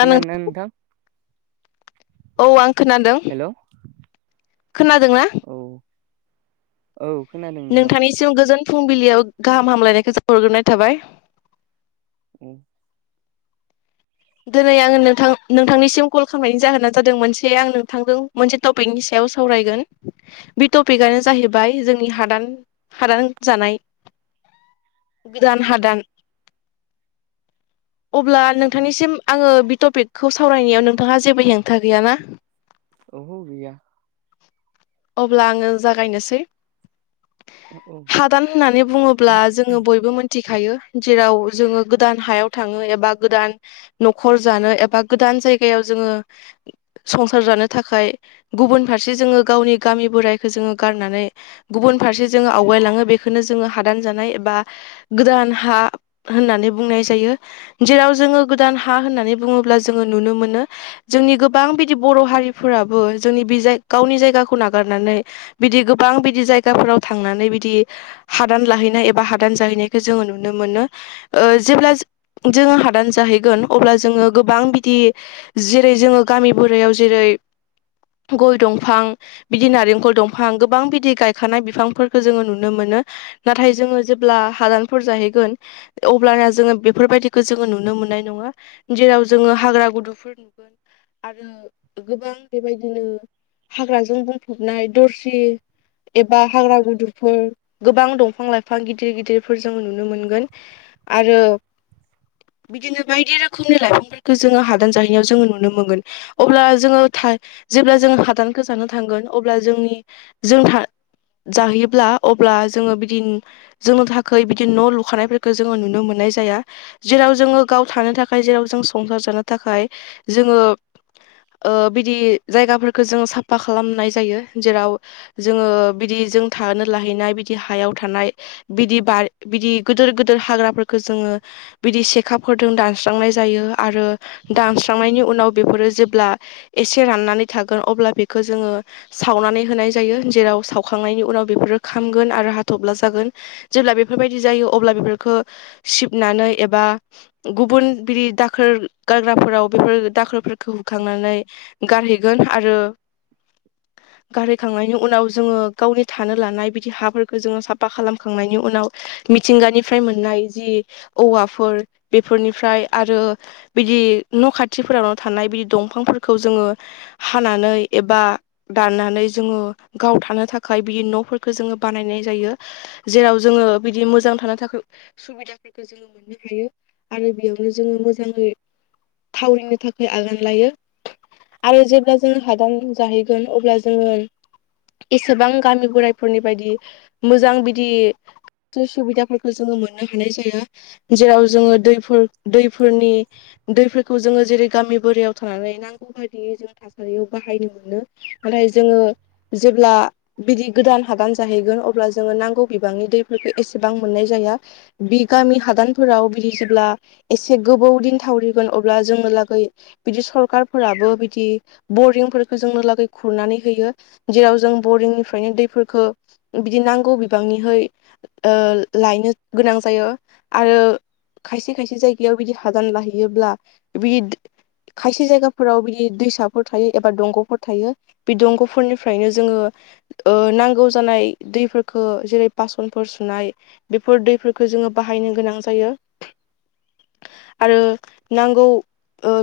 खोनादोंना नोंथां औ आं खोनादों हेल' औ खोनादों ना औ खोनादों नोंथां सिम गोजोन फुंबिलियाव गाहाम हामलायनायखौ जा हरग्रोनाय थाबाय उम दिनै आङो नोंथां नोंथांनिसिम कल खालामनायनि जाहोना जादों मोनसे आं नोंथांजों मोनसे टपिकनि सायाव सावरायगोन बे टपिकआनो जाहैबाय जोंनि हादान हादान जानाय गोदान हादान अब्ला नोंथांनिसिम आङो बे टपिकखौ सावरायनायाव नोंथाङा जेबो हेंथा गैया ना औहो गैया अब्ला आङो जागायनोसै औ औ हादान होननानै बुङोब्ला जोङो बयबो मोनथिखायो जेराव जोङो गोदान हायाव थाङो एबा गोदान न'खर जानो एबा गोदान जायगायाव जोङो संसार जानो थाखाय गुबुन फारसे जोङो गावनि गामि बोरायखौ जोङो गारनानै गुबुन फारसे जोङो आवगायलाङो बेखौनो जोङो हादान जानाय एबा गोदान हा होननानै बुंनाय जायो जेराव जोङो गोदान हा होननानै बुङोब्ला जोङो नुनो मोनो जोंनि गोबां बिदि बर' हारिफोराबो जोंनि बे जाय गावनि जायगाखौ नागारनानै बिदि गोबां बिदि जायगाफोराव थांनानै बिदि हादान लाहैनाय एबा हादान जाहैनायखौ जोङो नुनो मोनो ओ जेब्ला जोङो हादान जाहै गोन अब्ला जोङो गोबां बिदि जेरै जोङो गामि बोरायाव जेरै गय दंफां बिदि नारेंखल दंफां गोबां बिदि गायखानाय बिफांफोरखौ जोङो नुनो मोनो नाथाय जोङो जेब्ला हादानफोर जाहैगोन अब्लाना जोङो बेफोरबायदिखौ जोङो नुनो मोननाय नङा जेराव जोङो हाग्रा गुदुफोर नुगोन आरो गोबां बेबायदिनो हाग्राजों बुंफबनाय दरसि एबा हाग्रा गुदुंफोर गोबां दंफां लाइफां गिदिर गिदिरफोर जों नुनो मोनगोन आरो बिदिनो बायदि रोखोमनि लाइफांफोरखौ जोङो हादान जाहैनायाव जोङो नुनो मोनगोन अब्ला जोङो जेब्ला जोङो हादानखौ जानो थांगोन अब्ला जोंनि जों जाहैयोब्ला अब्ला जोङो बिदिन जोंनो थाखाय बिदि न' लुखानायफोरखौ जोङो नुनो मोननाय जाया जेराव जोङो गाव थानो थाखाय जेराव जों संसार जानो थाखाय जोङो ओ बिदि जायगाफोरखौ जोङो साफा खालामनाय जायो जेराव जोङो बिदि जों थानो लाहैनाय बिदि हायाव थानाय बिदि बार बिदि गोदिर गोदिर हाग्राफोरखौ जोङो बिदि सेखा फोरजों दानस्रांनाय जायो आरो दानस्रांनायनि उनाव बेफोरो जेब्ला एसे राननानै थागोन अब्ला बेखौ जोङो सावनानै होनाय जायो जेराव सावखांनायनि उनाव बेफोरो खामगोन आरो हाथबब्ला जागोन जेब्ला बेफोरबायदि जायो अब्ला बेफोरखौ सिबनानै एबा गुबुन बिदि दाखोर गारग्राफोराव बेफोर दाखोरफोर होखांनानै गारहैगोन आरो गारहैखांनायनि उनाव जोङो गावनि थानो लानाय बिदि हाफोरखौ जोङो साफा खालामखांनायनि उनाव मिथिंगानिफ्राय मोननाय जि औवाफोर बेफोरनिफ्राय आरो बिदि न' खाथिफोरावनो थानाय बिदि दंफांफोरखौ जोङो हानानै एबा दाननानै जोङो गाव थानो थाखाय बि न'फोरखौ जोङो बानायनाय जायो। जेराव जोङो बिदि मोजां थानो थाखाय सुबिदाफोरखौ जोङो मोननो हायो आरो बेयावनो जोङो मोजाङै थावरिनो थाखाय आगान लायो आरो जेब्ला जोङो हादान जाहैगोन अब्ला जोङो एसेबां गामि बोराइफोरनि बायदि मोजां बिदि सुबिदाफोरखौ जोङो मोननो हानाय जाया जेराव जोङो दैफोर दैफोरनि दै खौ जोङो जेरै गामि बोरायाव थानानै नांगौ बायदियै जों थासारियाव बाहायनो मोनो नाथाय जोङो जेब्ला बिदि गोदान हादान जाहैगोन अब्ला जोङो नांगौ बिबांनि दैफोरखौ एसेबां मोननाय जाया बि गामि हादानफोराव जेब्ला एसे गोबौ दिन थावरिगोन अब्ला जोङो लागै बिदि सरखारफोराबो बिदि बरिंफोरखौ जोंनो लागै खुरनानै होयो जेराव जों बरिंनिफ्रायनो दैफोरखौ बिदि नांगौ बिबांनिहै लायनो गोनां जायो आरो खायसे खायसे जायगायाव बिदि हादान लाहैयोब्ला बिदि खायसे जायगाफोराव बिदि दैसाफोर थायो एबा दंग'फोर थायो बे दंग'फोरनिफ्रायनो जोङो ओ नांगौ जानाय दैफोरखो जेरै बासनफोर सुनाय बिफोर दैफोरखो जोङो बाहायनो गोनां जायो आरो नांगौ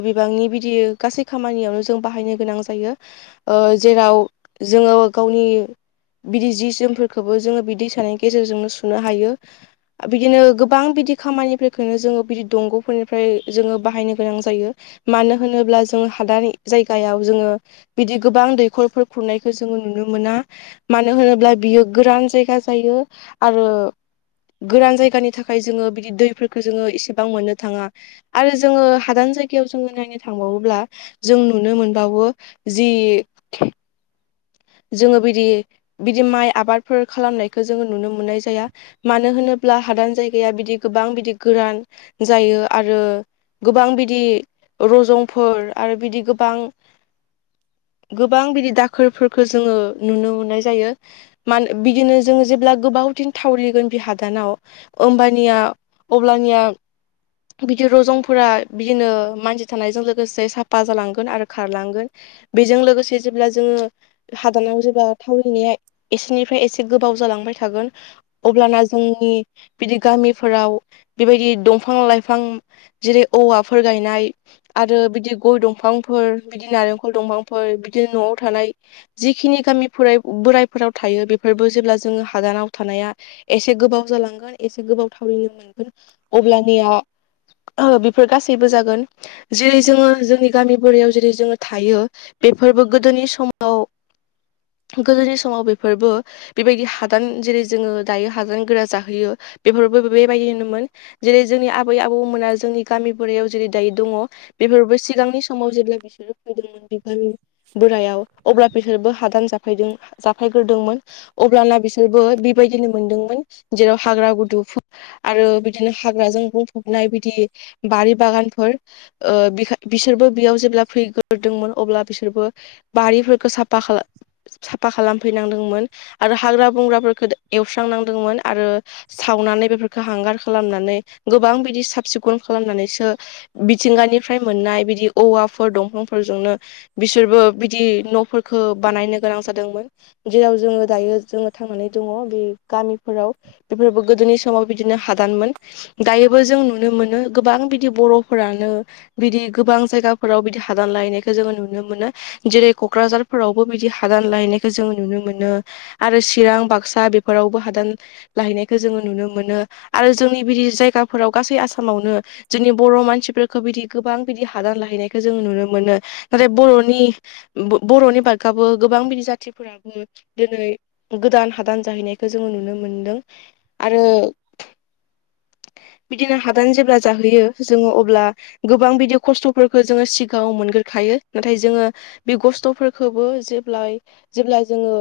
बिबांनि बिदि गासै खामानियावनो जों बाहायनो गोनां जायो जेराव जोङो गावनि बिदि जि जोमफोरखौबो जोङो बि दैसानि गेजेरजोंनो सुनो हायो बिदिनो गोबां बिदि खामानिफोरखौनो जोङो बिदि दंग'फोरनिफ्राय जोङो बाहायनो गोनां जायो मानो होनोब्ला जों हादान जायगायाव जोङो बिदि गोबां दैखरफोर खुरनायखौ जोङो नुनो मोना मानो होनोब्ला बियो गोरान जायगा जायो आरो गोरान जायगानि थाखाय जोङो बिदि दैफोरखो जोङो इसेबां मोननो थाङा आरो जोङो हादान जायगायाव जोङो नायनो थांबावोब्ला जों नुनो मोनबावो जि जोङो बिदि बिदि माइ आबादफोर खालामनायखो जोङो नुनो मोननाय जाया मानो होनोब्ला हादान जायगाया बिदि गोबां बिदि गोरान जायो आरो गोबां बिदि रजंफोर आरो बिदि गोबां गोबां बिदि दाखोरफोरखौ जोङो नुनो मोननाय जायो मान बिदिनो जोङो जेब्ला गोबाव दिन थावरिगोन बि हादानाव होमबानिया अब्लानिया बिदि रजंफोरा बिदिनो मानसि थानायजों लोगोसे साफा जालांगोन आरो खारलांगोन बेजों लोगोसे जेब्ला जोङो हादानाव जेब्ला थावरिनाया एसेनिफ्राय एसे गोबाव जालांबाय थागोन अब्लाना जोंनि बिदि गामिफोराव बेबायदि दंफां लाइफां जेरै औवाफोर गायनाय आरो बिदि गय दंफांफोर बिदि नारेंखल दंफांफोर बिदिनो न'आव थानाय जिखिनि गामिफोराय बोरायफोराव थायो बेफोरबो जेब्ला जोङो हादानाव थानाया एसे गोबाव जालांगोन एसे गोबाव थावरिनो मोनगोन अब्लानिया ओ बिफोर गासैबो जागोन जेरै जोङो जोंनि गामि बोरायाव जेरै जोङो थायो बेफोरबो गोदोनि समाव गोदोनि समाव बेफोरबो बेबायदि हादान जेरै जोङो दायो हादान गोरा जाहैयो बेफोरावबो बेबायदिनो मोन जेरै जोंनि आबै आबौमोना जोंनि गामि बोरायाव जेरै दायो दङ' बेफोरबो सिगांनि समाव जेब्ला बिसोरो फैदोंमोन बिफोर बोरायाव अब्ला बिसोरबो हादान जाफायदों जाफायग्रोदोंमोन अब्लाना बिसोरबो बेबायदिनो मोनदोंमोन जेराव हाग्रा गुदुंफोर आरो बिदिनो हाग्राजों बुंफबनाय बिदि बारि बागानफोर ओ बिखाय बिसोरबो बियाव जेब्ला फैग्रोदोंमोन अब्ला बिसोरबो बारिफोरखौ सा फा खालाम साफा खालामफैनांदोंमोन आरो हाग्रा बंग्राफोरफोरखो एवस्रांनांदोंमोन आरो सावनानै बेफोरखो हांगार खालामनानै गोबां बिदि साब सिखुन खालामनानैसो मिथिंगानिफ्राय मोननाय बिदि औवाफोर दंफांफोरजोंनो बिसोरबो बिदि न'फोरखो बानायनो गोनां जादोंमोन जेराव जोङो दायो जोङो थांनानै दङ' बे गामिफोराव बेफोरबो गोदोनि समाव बिदिनो हादानमोन दायोबो जों नुनो मोनो गोबां बिदि बर'फोरानो बिदि गोबां जायगाफोराव बिदि हादान लायैनायखौ जोङो नुनो मोनो जेरै क'क्राझार फोरावबो बिदि हादान लायनायखौ जोङो नुनो मोनो आरो चिरां बाक्सा बेफोरावबो हादान लाहैनायखौ जोङो नुनो मोनो आरो जोंनि बिदि जायगाफोराव गासै आसामावनो जोंनि बर' मानसिफोरखौ बिदि गोबां बिदि हादान लाहैनायखौ जोंङो नुनो मोनो नाथाय बर'नि बर'नि बारगाबो गोबां बिदि जाथिफोर बाबो दिनै गोदान हादान जाहैनायखौ जोङो नुनो मोनदों आरो बिदिनो हादान जेब्ला जाहोयो जोङो अब्ला गोबां बिदि खस्थ'फोरखौ जोङो सिगाङाव मोनग्रोखायो नाथाय जोङो बे खस्थ'फोर खोबो जेब्लाय जेब्ला जोङो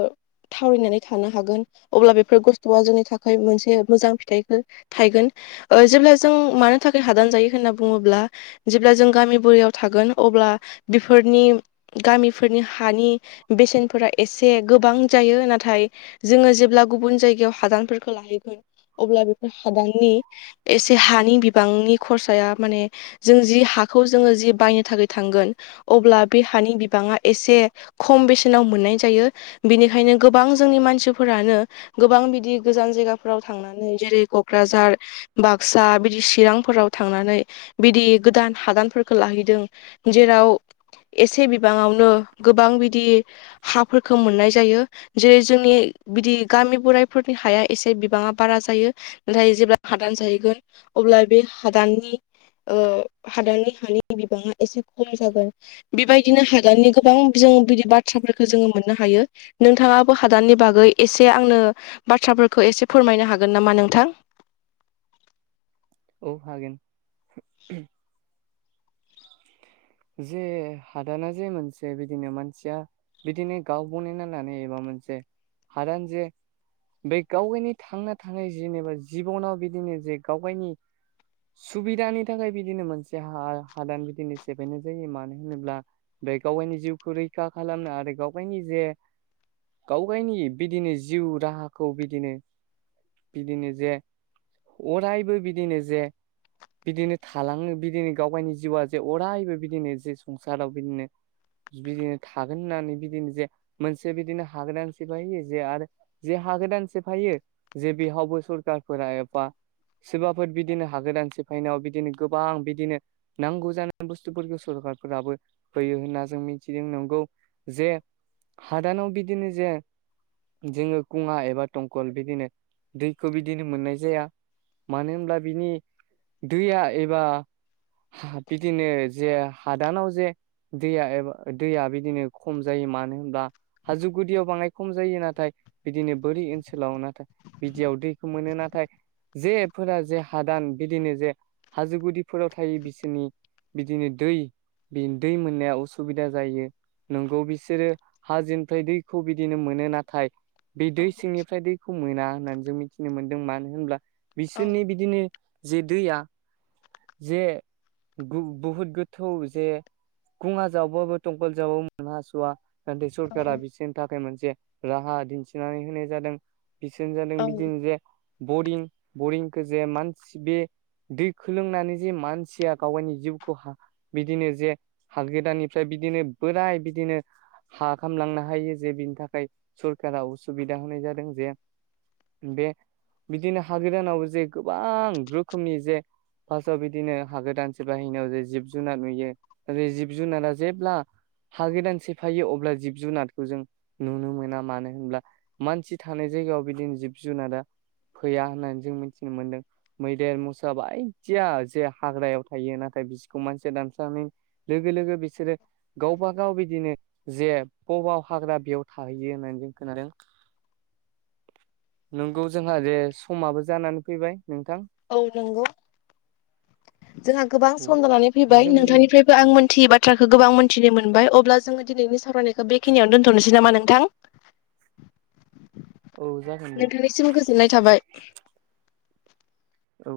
थावरिनानै थानो हागोन अब्ला बेफोर कस्थुआ जोंनि थाखाय मोनसे मोजां फिथाइखो थायगोन जेब्ला जों मानो थाखाय हादान जायो होनना बुङोब्ला जेब्ला जों गामि बुरायाव थागोन अब्ला बेफोरनि गामिफोर हानि बेसेनफोरा एसे गोबां जायो नाथाय जोङो जेब्ला गुबुन जायगायाव हादानफोरखो लाहैगोन अब्ला बेफोर हादाननि एसे हानि बिबांनि खरसाया माने जों जि हाखौ जोङो जि बायनो थाखाय थांगोन अब्ला बे हानि बिबाङा एसे खम बेसेनाव मोननाय जायो बेनिखायनो गोबां जोंनि मानसिफोरानो गोबां बिदि गोजान जायगाफोराव थांनानै जेरै क'क्राझार बाक्सा बिदि चिरांफोराव थांनानै बिदि गोदान हादानफोरखौ लाहैदों जेराव एसे बिबाङावनो गोबां बिदि हाफोरखौ मोननाय जायो जेरै जोंनि बिदि गामि बोराइफोरनि हाया एसे बिबाङा बारा जायो नाथाय जेब्ला हादान जाहैगोन अब्ला बे हादाननि हादाननि हानि बिबाङा एसे खम जागोन बेबायदिनो हादाननि गोबां जों बिदि बाथ्राफोरखौ जोङो मोननो हायो नोंथाङाबो हादाननि बागै एसे आंनो बाथ्राफोरखौ एसे फोरमायनो हागोन नामा नोंथां औ हागोन [inaudible] जे हादाना जे मोनसे बिदिनो मानसिया बिदिनो गाव बनायना लानाय एबा मोनसे हादान जे बे गावगायनि थांना थानाय जेनेबा जिबनाव बिदिनो जे गाव गावगायनि सुबिदानि थाखाय बिदिनो मोनसे हा हादान बिदिनो सेफायनाय जायो मानो होनोब्ला बे गाव गावगायनि जिउखौ रैखा खालामनो आरो गाव गावगायनि जे गाव गावगायनि बिदिनो जिउ राहाखौ बिदिनो बिदिनो जे अरायबो बिदिनो जे बिदिनो थालाङो बिदिनो गाव गावनि जिउआ जे अरायबो बिदिनो जे संसाराव बिदिनो बिदिनो थागोन होननानै बिदिनो जे मोनसे बिदिनो हाग्रोनानोसै बायो जे आरो जे हा गोदान सेफायो जे बेहावबो सरखारफोरा एबा सोरबाफोर बिदिनो हागोदानसेफायनायाव बिदिनो गोबां बिदिनो नांगौ जानाय बुस्थुफोरखौ सरखारारफोराबो होयो होनना जों मिथिदों नंगौ जे हादानाव बिदिनो जे जोङो खुङा एबा दंखल बिदिनो दैखौ बिदिनो मोननाय जाया मानो होनब्ला बिनि दैया एबा हा बिदिनो जे हादानाव जे दैया एबा दैया बिदिनो खम जायो मानो होनब्ला हाजो गुदियाव बाङाय खम जायो नाथाय बिदिनो बोरै ओनसोलाव नाथाय बिदियाव दैखौ मोनो नाथाय जेफोरा जे हादान बिदिनो जे हाजो गुदिफोराव थायो बिसोर नि बिदिनो दै दै मोननाया असुबिदा जायो नोंगौ बिसोरो हाजोनिफ्राय दैखौ बिदिनो मोनो नाथाय बे औ दै सिंनिफ्राय दैखौ मोना होननानै जों मिथिनो मोनदों मानो होनब्ला औ बिसोरनि बिदिनो जे दैया जे गु बहुद गोथौ जे खुङा जावबाबो दंखल जावाबो मोन हास'वा नाथाय सरखारा औ बिसोरनि थाखाय मोनसे राहा दिन्थिनानै होनाय जादों। बिसोर जादों औ बिदिनो जे बरिं बरिंखौ जे मानसि बे दै सोलोंनानै जे मानसिया गावावनि जिउखौ हा बिदिनो जे हागोदाननिफ्राय बिदिनो बोराय बिदिनो हा खालामलांनो हायो जे बिनि थाखाय सरखारा उसुबिदा होनाय जादों जे बे बिदिनो हागोदानाव जे गोबां रोखोमनि जे फार्स्टआव बिदिनो हागोदान सिफायहैनायाव जे जिब जुनार नुयो बे जिब जुनारा जेब्ला हा गोदानसेफायो अब्ला जिब जुनारखौ जों नुनो मोना मानो होनब्ला मानसि थानाय जायगायाव बिदिनो जिब जुनारा फैया होननानै जों मिथिनो मोनदों मैदेर मोसा बाय थिया जे हाग्रायाव थायो नाथाय बिसोरखौ मानसिया दानस्रानाय लोगो लोगो बिसोरो गावबागाव बिदिनो जे बबाव हाग्रा बेयाव थाहैयो होननानै जों खोनादों [inaudible] नंगौ जोंहा जे समाबो जानानै फैबाय नोंथां औ नंगौ जोंहा गोबां औ सम जानानै फैबाय जों नोंथांनिफ्राय आं मोनथियै बाथ्राखौ गोबां मोनथिनो मोनबाय अब्ला जोंङो दिनैनि सावरायनायखौ बेखिनियाव दोन्थ'नोसै नामा नोंथां [inaudible] औ जागोन दे सिम गोजोननाय थाबाय औ